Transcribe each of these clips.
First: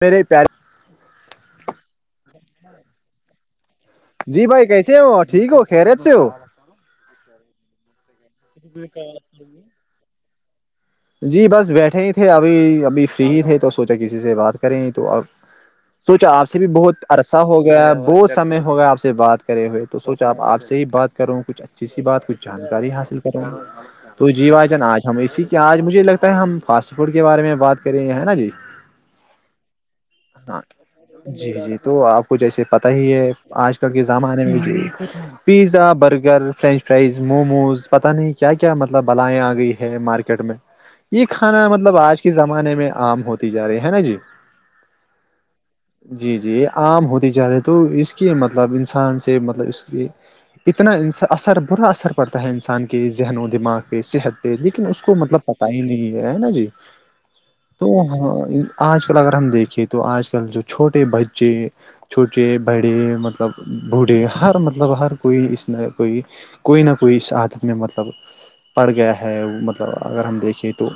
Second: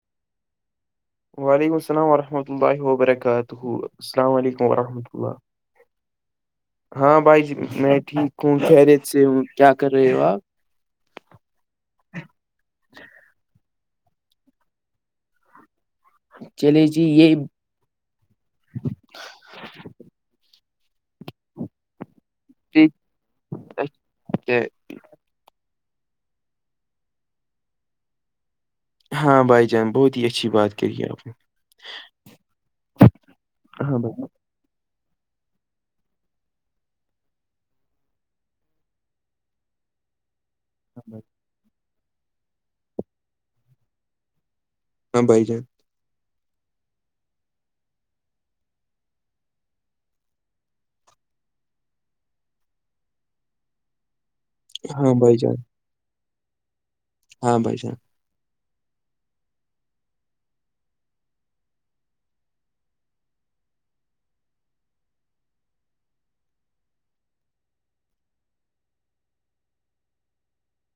میرے پارے وعلیکم السلام وورحمۃ اللہ وبرکاتہ السلام جی علیکم بھائی کیسے وورحمۃ ہو اللہ ٹھیک ہو خیریت سے ہو ہاں بھائی جی میں ٹھیک ہوں خیریت سے ہوں کیا کر رہے ہو آپ جی بس بیٹھے ہی تھے ابھی ابھی فری ہی تھے تو سوچا کسی سے بات کریں ہی تو اب سوچو آپ سے بھی چلیے جی بہت یہ عرصہ ہوگا بہت سمے ہوگا آپ سے بات کرے ہوئے تو سوچا آپ آپ سے ہی بات کروں کچھ اچھا کی بات کچھ جانکاری حاصل کر رہے ہے تو جیو جن آج ہم اسی کیا آج مجھے لگتا ہے ہم فاسٹ فوڈ کے بارے میں بات کریں ہیں نا جی ہاں بھائی جان بہت ہی اچھی ہاں بات کری آپ نے جی جی تو آپ کو جیسے پتا ہی ہے آج کل ہاں کے بھائی زمانے میں بھی pizza burger French fries momos پتہ نہیں کیا کیا مطلب بالائیں آ گئی ہے مارکیٹ ٹ یہ کھانا مطلب آج کے زمانے میں عام ہوتی جا رہی ہے نا جی ہاں بائی جان جی جی عام ہوتی جا رہی ہے تو اس کی مطلب انسان سے مطلب اس کی اتنا اثر برا اثر پڑتا ہے انسان کے ذہن و دماغ پہ صحت پہ لیکن اس ہاں کو بھائی مطلب جان پت ہے نا جی ہاں بھائی تو جان ہاں آج کل اگر ہم دیکھے تو آج کل جو چھوٹے بچے چھوٹے بڑے مطلب بوڑھے ہر مطلب ہر کوئی اس نے کوئی کوئی نہ کوئی اس عادت میں مطلب پڑ گیا ہے اگر ہم دیکھیں تو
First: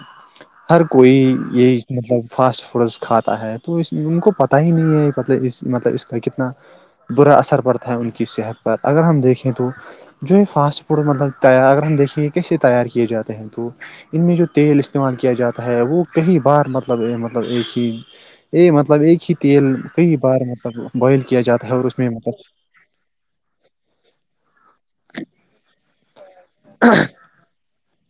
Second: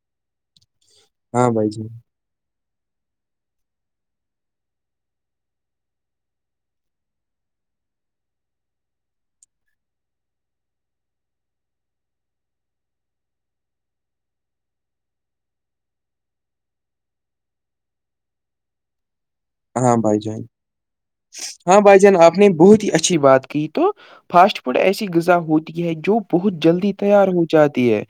ہر کوئی ہاں بھائی یہی جان مطلب فاسٹ فوڈس کھاتا ہے تو اس ان کو پت ہی نہیں ہےل اس مطلب اس کا کتنا برا اثر پڑتا ہے ان کی صحت پر اگر ہم دیکھیں تو جو یہ فاسٹ فوڈ مطلب تیار اگر ہم دیکھیںے یہ کیسے تیار کیے جاتے ہیں تو ان میں جو تیل استعمال کیا جاتا ہے وہ کئی بار مطلب مطلب ایک ہی ا مطلب ایک ہی تیل ہاں کئی بھائی جان بار مطلب بوائل کیا جاتا ہے ہاں اور اس بھائی میں جان مطلب آپ نے بہت ہی اچھی بات تو فاسٹ فوڈ ایسی غذا ہوتی ہے جو بہت جلدی تیار ہو جاتی ہے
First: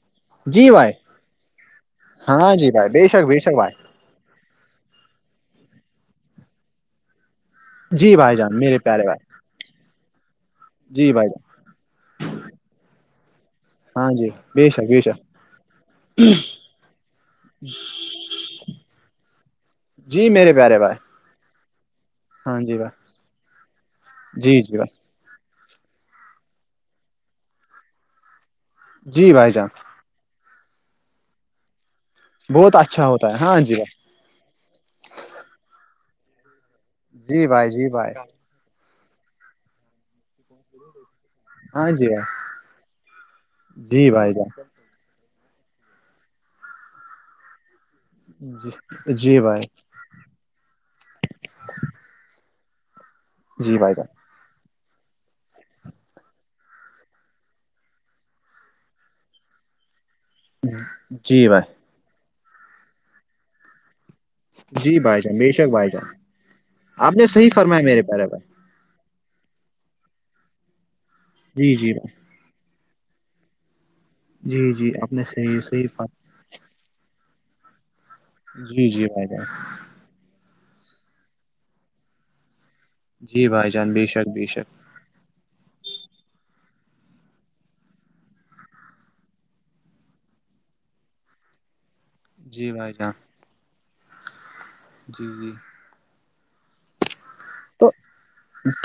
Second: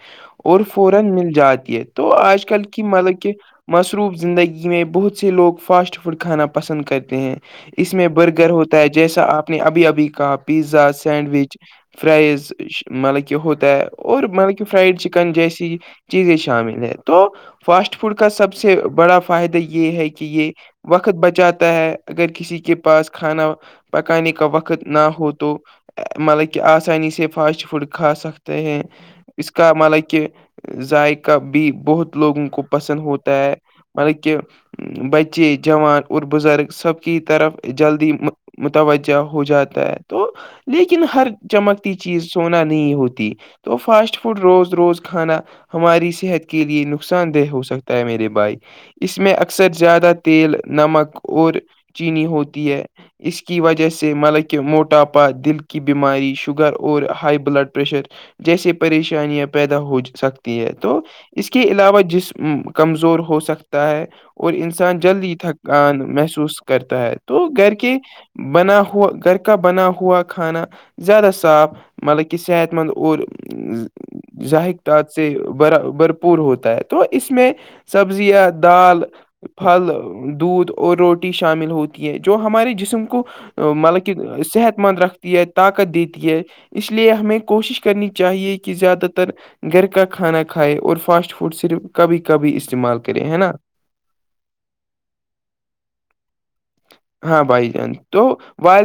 اور جی بھائی فورم مل جاتی ہے تو آج ہاں کل جی کی بھائی بے مطلب شک کہ بے شک بھائی متروب زندگی میں بہت سے لوگ فاسٹ فوڈ کھانا پسند کرتے ہیں اس میں جی بھائی برگر جان میرے ہوتا ہے پیارے جیسا بھائی آپ نے ابھی ابھی کہا پیزا جی بھائی جان سینڈوچ فرائز مطلب کہ ہوتا ہے ہاں اور جی مطلب کہ بے شک فرائڈ بے شک چکن جیسی چیزیں شامل ہے تو فاسٹ فوڈ کا سب سے بڑا فائدہ یہ ہے کہ جی یہ میرے پیارے بھائی وقت وقت بچاتا ہے اگر کسی ہاں کے جی بھائی پاس کھانا پکانے کا جی جی وقت نہ بھائی ہو تو مطلب کہ آسانی سے فاسٹ فوڈ کھا سکتے ہیں جی اس بھائی جان کا مطلب کہ ذائقہ بھی بہت لوگوں کو بہت پسند اچھا ہوتا ہے ہاں جی بھائی مطلب کہ بچے جوان اور بزرگ سب کی جی طرف بھائی جی جلدی بھائی متوجہ ہو جاتا ہے تو لیکن ہر ہاں چمکتی چیز سونا نہیں ہوتی تو جی فاسٹ بھائی جی بھائی فوڈ جان روز روز کھانا ہماری صحت کے لیے نقصان دہ ہو سکتا ہے میرے بھائی جی اس میں جی بھائی اکثر زیادہ تیل نمک اور چینی ہوتی ہے اس کی جی وجہ بھائی جان سے ملک کہ موٹاپا دل کی بیماری شوگر اور ہائی بلڈ پریشر جیسے پریشانیاں پیدا ہو سکتی ہے تو جی اس کے بھائی علاوہ جسم کمزور ہو سکتا ہے اور انس جی بھائی جلدی جان بے شک بھائی تھکان جان محسوس کرتا آپ ہے نے تو صحیح گھر فرمایا کے میرے پیارے بھائی بنا ہوا گھر پکا بنا ہوا کھانا زیادہ صاف جی جی بھائی مطلب کہ صحت مند اور جی زحک ت جی آپ نے سے صحیح ب صحیح بھرپور ہوتا ہے تو اس میں سبزیاں جی دال جی بھائی جان پھل دودھ اور روٹی شامل ہوتی ہے جو ہمارے جسم کو جی بھائی جان مطلب بے کہ شک بے شک صحت مند رکھتی ہے طاقت دیتی ہے اس لیے ہمیں کوشش کرنی چاہیے کہ زیادہ تر گھر کا کھانا کھائے اور فاسٹ فوڈ صرف کبھی کبھی جی بھائی استعمال جان کرے ہے نا جی جی ہاں والدین تو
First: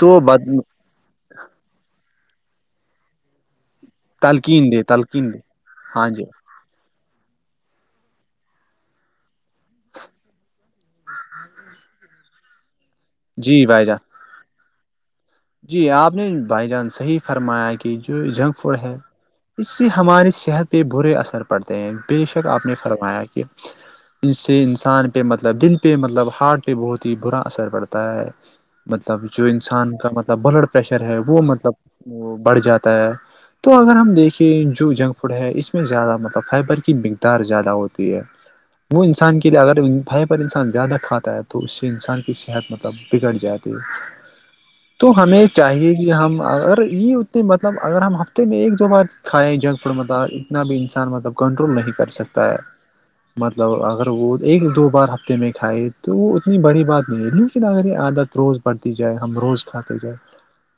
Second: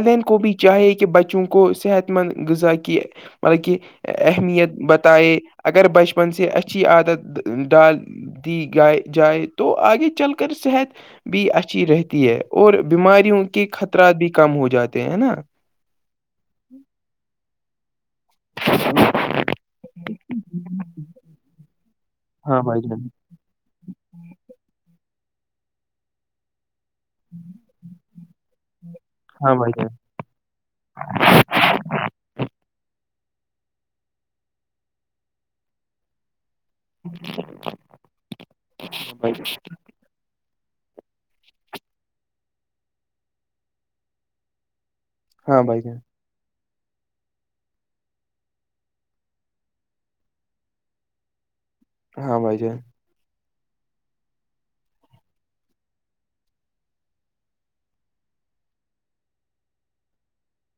تو کو بھی چاہیے کہ بچوں کو صحت مند غذا کی مطلب کہ اہمیت تلقین دے تلقین بتائے دے اگر ہاں جی بچپن سے اچھا ا عادت ڈال دی گائے جائے تو آگے چل کر صحت بھی اچھی رہتی ہے اور بیماریوں جی کے بھائی جان خطرات بھی کم ہو جاتے ت ہیں نا جی آپ نے بھائی جان صحی فرمایا کی جو جنک فوڈ ہے اس سے ہماری صحت پہ برے اثر پڑتے ہیں بے شک ہاں آپ نے بھائی جان فرمایا کیا ج سے انسان پہ مطلب دن پہ مطلب ہارڈ پہ بہت ہی برا اثر پڑتا ہے مطلب جو ہاں بھائی جان انسان کا مب بلڈ پریشر ہے وہ مطلب وہ بڑھ جاتا ہے تو اگر ہم دیکھیں جو جنک فوڈ ہے اس میں زیادہ مطلب فائبر کی مقدار زیادہ ہوتی ہے وہ انسان کے لیے اگر ان بھائی پر انسان زیادہ کھاتا ہے تو اس سے انسان کی صحت مطلب بگڑ جاتی ہے تو ہمیں ہاں بھائی چاہیے جان کہ ہم اگر یہ مطلب اگر ہم ہفتے میں ایک دو بار کھائیں جنک فوڈ مط اتنا بھی انسان مطلب کنٹرول نہیں کر ہاں سکتا بھائی ہے جان مطلب اگر وہ ایک دو بار ہفتے میں کھائے تو وہ اتنی بڑی بات نہیں ہے لیکن اگر یہ عادت روز پڑتی جائے ہم روز کھاتے جائ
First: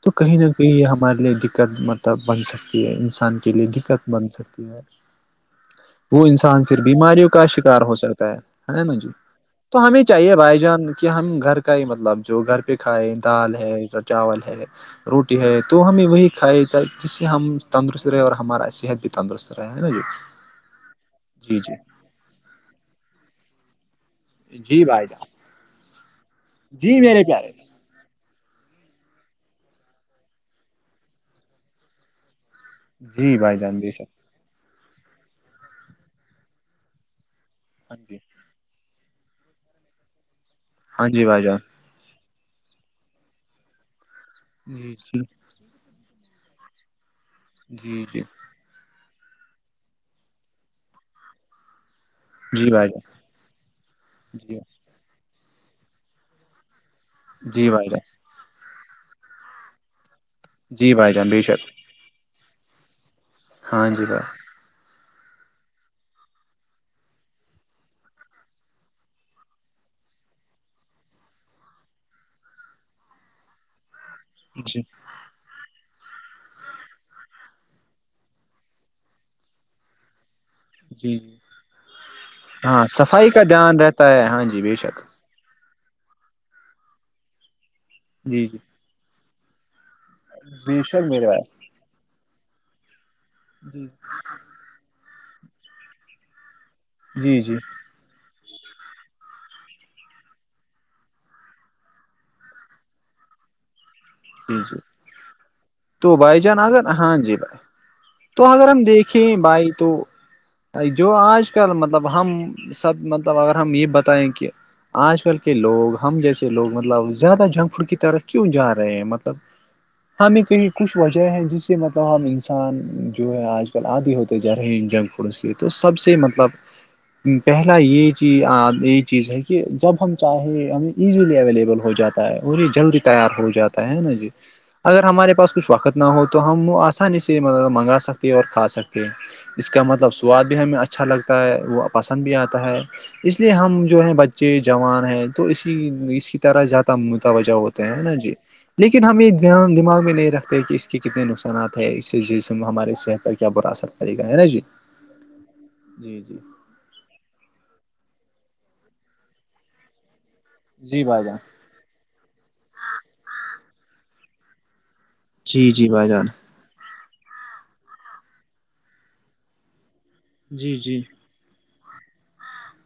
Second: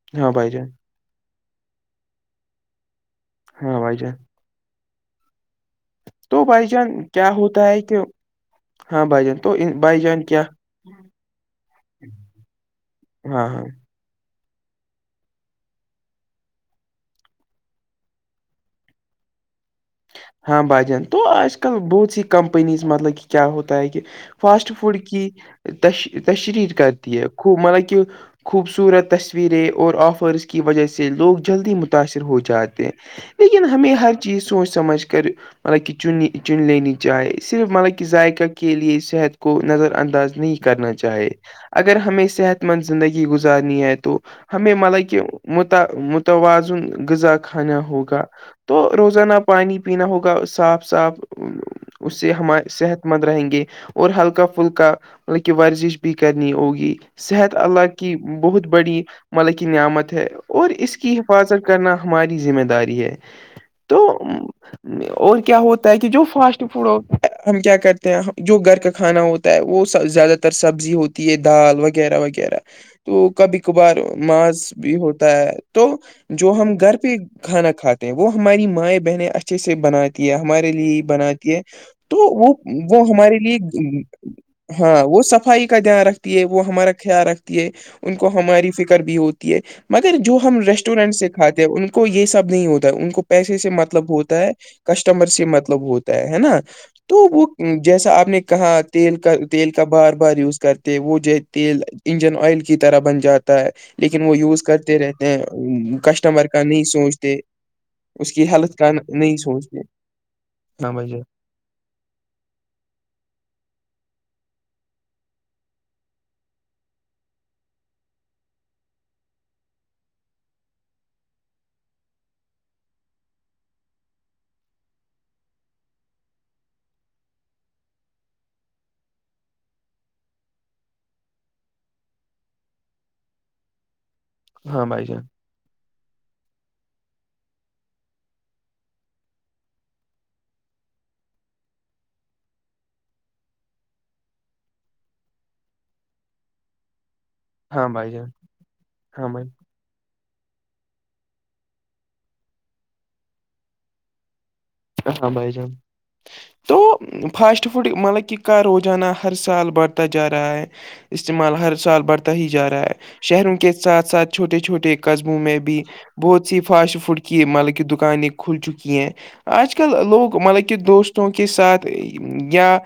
تو ہاں کہیں نہ بھائی کہیں جان یہ ہمارے لیے دقت مطلب بن سکتی انسان کے لیے ہاں بھائی دقت جان بن سکتی ہے وہ تو انسان بھائی پھر جان کیا بیماریوں کا ہوتا ہے شکار ہو کہ سکتا ہےا نا ہاں جی بھائی جان ان- تو بھائی ہمیں جان چاہیے کیا بائی جان کہ ہم گھر کا ہی مطلب جو گھر پہ کھائے ہاں دال ہاں ہے چاول ہے روٹی ہے تو ہمیں وہی کھائی تھا جس سے ہم تندرست رہے اور ہمارا صحت بھی تندرست رہا ہے نا جی ہاں بھ جان تو آج جی کل بہت سی کمپنیز مطلب کہ کیا ہوتا ہے کہ جی فاسٹ جی فوڈ بھائی جان کیش تشریر جی کرتی میرے ہے پیارے خو م کہ خوبصورت تصویریں اور آفرز کی وجہ سے لوگ جلدی متاثر ہو جات جی بھائی لیکن جان بے ہمیں شک ہر چیز سوچ سمجھ کر مطلب کہ چننی چن لینی چاہے صرف مطلب ہاں کہ جی ذائقہ کے لیے صحت کو نظر انداز نہیں کرنا ہاں جی چاہے بھائی جان اگر ہمیں صحت مند زندگی گزارنی ہے تو ہمیں جی مطلب کہ جی متوازن غذا کھانا جی جی ہوگا تو روزانہ پانی پینا ہوگا صاف صاف اس سے ہمارے جی بھائی صحت جان مند رہیں گے اور ہلکا جی فلکا مطلب کی ورزش بھی کرنی ہوگی صحت جی اللہ بھائی جان کی بہت بڑی مطلب کی نعمت ہے اور جی اس بھائی کی جان بے شک حفاظت کرنا ہماری ذمہ داری ہے ہاں تو جی گا اور کیا ہوتا ہے کہ جو فاسٹ فوڈ ہو ہم کیا کرتے ہیں جو گھر کا کھانا ہوتا ہے وہ زیادہ تر سبزی ہوتی ہے دال وغیرہ وغیرہ تو کبھی کبھار ماذ جی بھی ہوتا ہے تو جو ہم گھر پہ کھانا کھاتے ہیں وہ ہماری مائیں بہنیں اچھے سے بن ہے ہمارے لیے جی جی بناتی ہے تو وہ ہاں وہ صفائی ہمارے کا لیے دھیان رہتا ہے ہاں جی بے شک ہاں وہ صفائی کا دھیان رکھتی ہے وہ ہمارا خیال رکھتی ہے ان کو جی جی ہماری فکر بھی ہوتی ہے مگر جو ہم بے شک ریسٹورینٹ میرے سے بھائی کاتے ہیں ان کو یہ سب نہیں ہوتا ہے ان کو پیسے سے جی مت ہوتا ہے کسٹمر سے مطلب ہوتا ہے ہے نا تو جی وہ جی جیسا آپ نے کہا تیل کا تیل کا بار بار یوز کرتے وہ جو تیل انجن آئل کی طرح بن جاتا ہے لیکن وہ جی یوز جی کرتے رہتے ہیں تو بھائی کسٹمر جان کا نہیں اگر ہاں سوچتے جی بھائی اس تو کی اگر ہیلت ہم دیکھیں بھائی تو ب ہاں بھائی جو جان آج کل مطلب ہم سب مطلب اگر ہم یہ بتائیں کہ آج کل کے لوگ ہم جیسے لوگ مطلب زیادہ جنک فوڈ کی طرف کیوں جا رہے رہے ہیں مطلب ہم ایک کہیں کچھ وجہ ہیں جس سے مطلب ہم انسان جو ہے آج کل عادے ہوتے جا رہے ہیں جب پ اس کیے تو سب سے مطلب پہلا یہ چی یہی چیز ہے کہ جب ہم چاہے ہمیں ایزیلی اویلیبل ہو جاتا ہے اور یہ جلدی تیار ہو جاتا ہے نا جی ہاں اگر بھائی جان ہمارے پاس کچھ وقت نہ ہو تو ہم وہ آسانی سےب منگا سکتے ہیں اور کھا سکتے ہیں اس کا مطلب سواد بھی ہمیں اچھا لگتا ہے وہ پسند بھی آتا ہے اس لیے ہم جو ہے بچے جوان ہیں تو اسی اس کی طر زیادہ متوجہ ہوتے ہاں ہیں بھائی نا جان جی لیکن ہم ہاں یہ دان بھائی دماغ میں نہیں رکھتے کہ اس کے کتنے نقصانات ہے اس جیز ہماراری صحت پر کیا برا اثر پڑے گا ہے نا جی ہاں بھائی جان جی جی تو فاسٹ فوڈ مطلب کہ کا روزانہ ہر سال بڑھتا جا رہا ہے جی بھائی جان استعمال ہر سال بڑھتا ہی جا رہا ہے شہروں کے ساتھ ساتھ چھوٹے چھوٹے کے قصبوں میں جی بھی جی بھائی جان بہت سی فاسٹ فوڈ کی مطلب کی دکانیں کھل چکی ہیں آج کل لوگ مطلب کہ جی جی دوستوں کے ساتھ یا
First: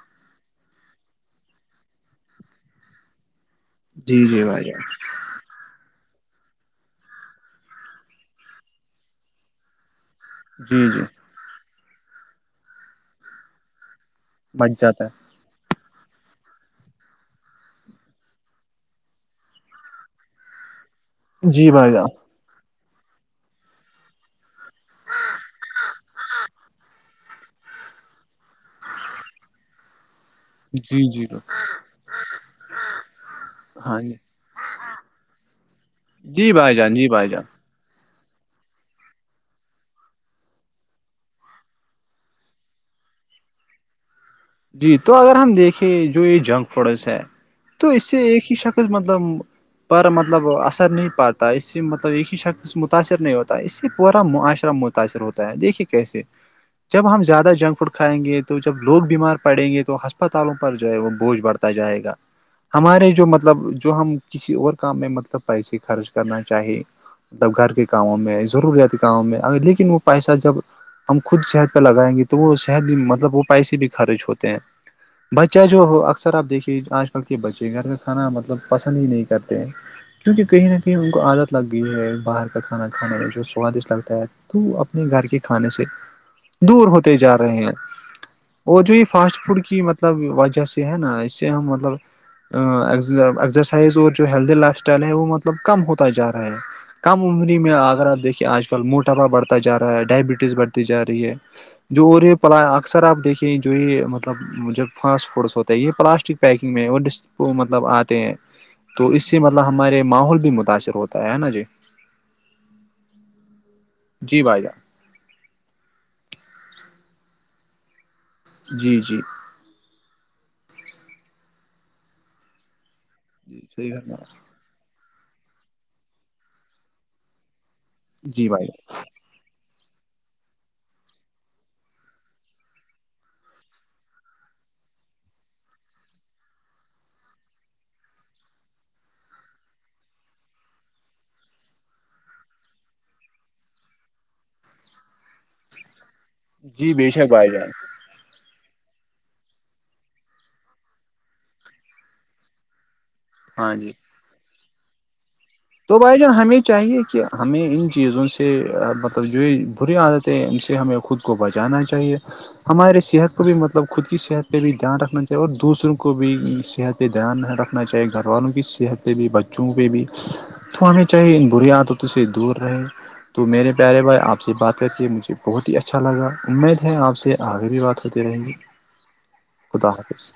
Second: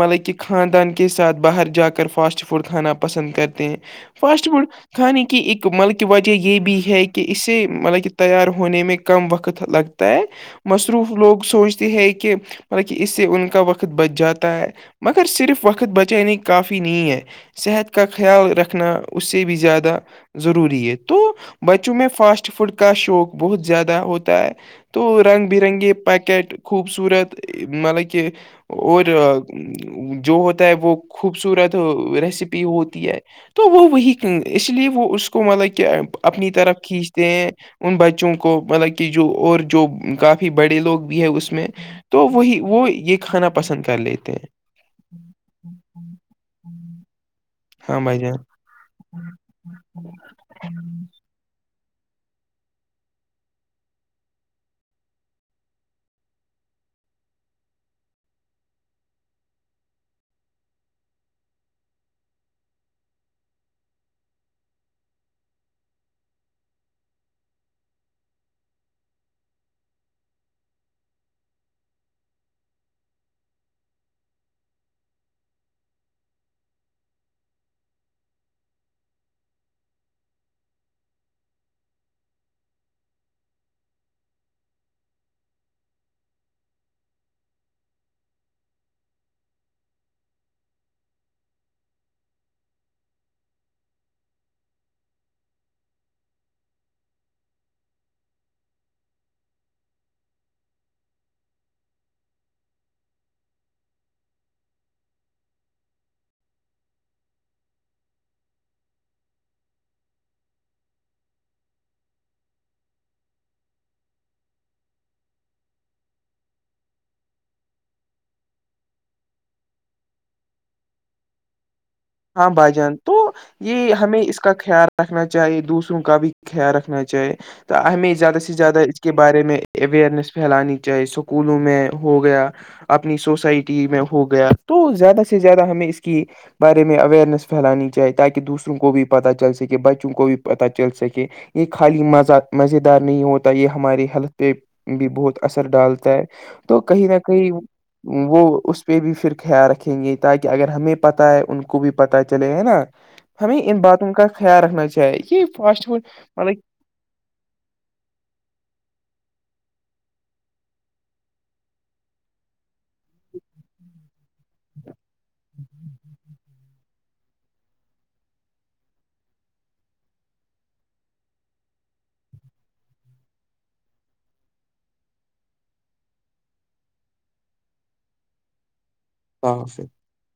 مطلب کہ خاندان کے ساتھ باہر جا کر فاسٹ فوڈ کھانا پسند کرتے ہیں جی جی فاسٹ بھائی فوڈ جان کھانے کی کہ ایک مطلب کی وجہ یہ بھی ہے کہ اسے مطلب کہ تیار ہونے میں کم وقت لگتا ہے جی جی مصروف لوگ سوچتے ہیں کہ مط اس سے ان کا وقت بچ جاتا ہے بچ جاتا مگر صرف وقت بچے نہیں کافی نہیں ہے صحت کا خیال رکھنا اس سے بھی زیادہ ضروری ہے تو جی بھائی بچوں میں جان فاسٹ فوڈ کا شوق بہت زیادہ ہوتا ہے تو رنگ برنگے پیکٹ خوبصورت مطلب کہہ اور جو ہوتا ہے وہ جی جی خوبصورت ریسیپی ہوتی ہے تو وہ ہاں وہی اس لیے وہ اس کو مطلب کہ اپنی جی بھائی طرف جان جی بھائی کھینچتے جان ہیں ان بچوں کو مطلب کہ جو اور جو کافی بڑے لوگ بھی ہے اس میں تو وہی وہ یہ کھانا پسند کر لیتے ہیں جی تو اگر ہم دیکھیں جو یہ جنک فرس ہے تو ہاں اس سے بھائی جان ایک ہی شخص مطلب پر مطلب اثر نہیں پاتا تا اس سے مطلب ایک ہی شخص متاثر نہیں ہوتا ہے اس سے پورا معاشرہ متاثر ہوتا ہے دیکھیے کیسے جب ہم زیادہ جنک فوڈ کھائیں گے تو جب لوگ بیمار پڑیں گے تو ہسپتالوں پر جو ہے وہ بوجھ بڑھتا جائے گا ہمارے جو مطلب جو ہم کسی اور کام میں مطلب پیسے خرچ کرنا چاہے مب گھر کے کاموں میں ضروریات کاموں میں لیکن وہ پیسہ جب ہم خود شہد پہ لگائیں گے تو وہ شہد بھی مطلب وہ پیسے بھی خرچ ہوتے ہیں بچہ جو ہو اکثر آپ دیکھیے آج کل کے بچے گھر کا کھانا مطلب پسند ہی نہیں کرتے کیونکہ کہیں نہ کہیں ان کو عادت لگ گئی ہے باہر کا کھانا کھانے میں جو سوادشٹ لگتا ہے تو اپنے گھر کے کھانے سے دور ہوتے جا رہے ہیں اور جو یہ فاسٹ فوڈ کی مطلب وجہ سے ہے نا اس سے ہم مطلب زرسائز اور جو ہیلدی لائف اسٹائل ہے وہ مطلب کم ہوتا جا رہا ہے کم عمری میں اگر آپ دیکھیے آج کل موٹاپا بڑھتا جا رہا ہے ڈائبٹیز بڑھتی جا رہی ہے جو اور یہ پ اکثر آپ دیکھییں جو یہ مطلب جب فاسٹ فوڈس ہوتے ہیں یہ پلاسٹک پیکنگ میں اور ڈسپو مطلب آتے ہیں تو اس سے مطلب ہمارے ماحول بھی متاثر ہوتا ہے ہے نا جی جی بھائی جان جی جی ہاں بھائی جان تو جی یہ صحیح ہمیں فرمایا اس کا خیال رکھنا چاہے دوسروں کا بھی خیال رکھنا چاہے تو ہمیں زیادہ جی سے بھائی زیادہ کے بارے میں اوئرنیس پھیلانی چاہی اسکولوں میں ہو گیا اپنی سوسائٹی میں ہو گیا تو زیادہ سے زیادہ ہمیں اس کی بارے میں اوئیرنیس پھیلانی چاہے تاکہ دوسروں کو بھی پتہ چل سکے بچوں کو بھی پتہ چل سکے یہ خالی مزہ مزیدار نہیں ہوتا یہ ہمارے ہیلتھ پہ بھی بہت اثر ڈالتا ہے جان، تو جی کہئی بے نہ شک بھائی کہئی جان وہ اس پہ بھی پھر خیال رکھیں گے تاکہ اگر ہمیں پتہ ہے ان کو بھی پتا چلے گ ہے نا ہمیں ہاں ان جی باتوں کا خیال رکھنا چاہیے کہ تو بھائی جان ہمیں چاہیے کیا ہمیں ان چیزوں سے مطلب جو بری عادتیں ان سے ہمیں خود کو بچانا چاہیے ہمارے صحت کو بھی مطلب خود کی صحت پہ بھی دھیان رکھنا چاہیے اور دوسروں کو بھی صحت پہ دھیان نہیں رکھنا چاہیے گھر والوں کی صحت پہ بھی بچوں پہ بھی تو ہمیں چاہے برییادوں سے دور رہے تو میرے پیارے بھائی آپ سے بات کر کے مجھے بہت ہی اچھا لگا امید ہے آپ سے آخری بھی بات ہو خدا حافظ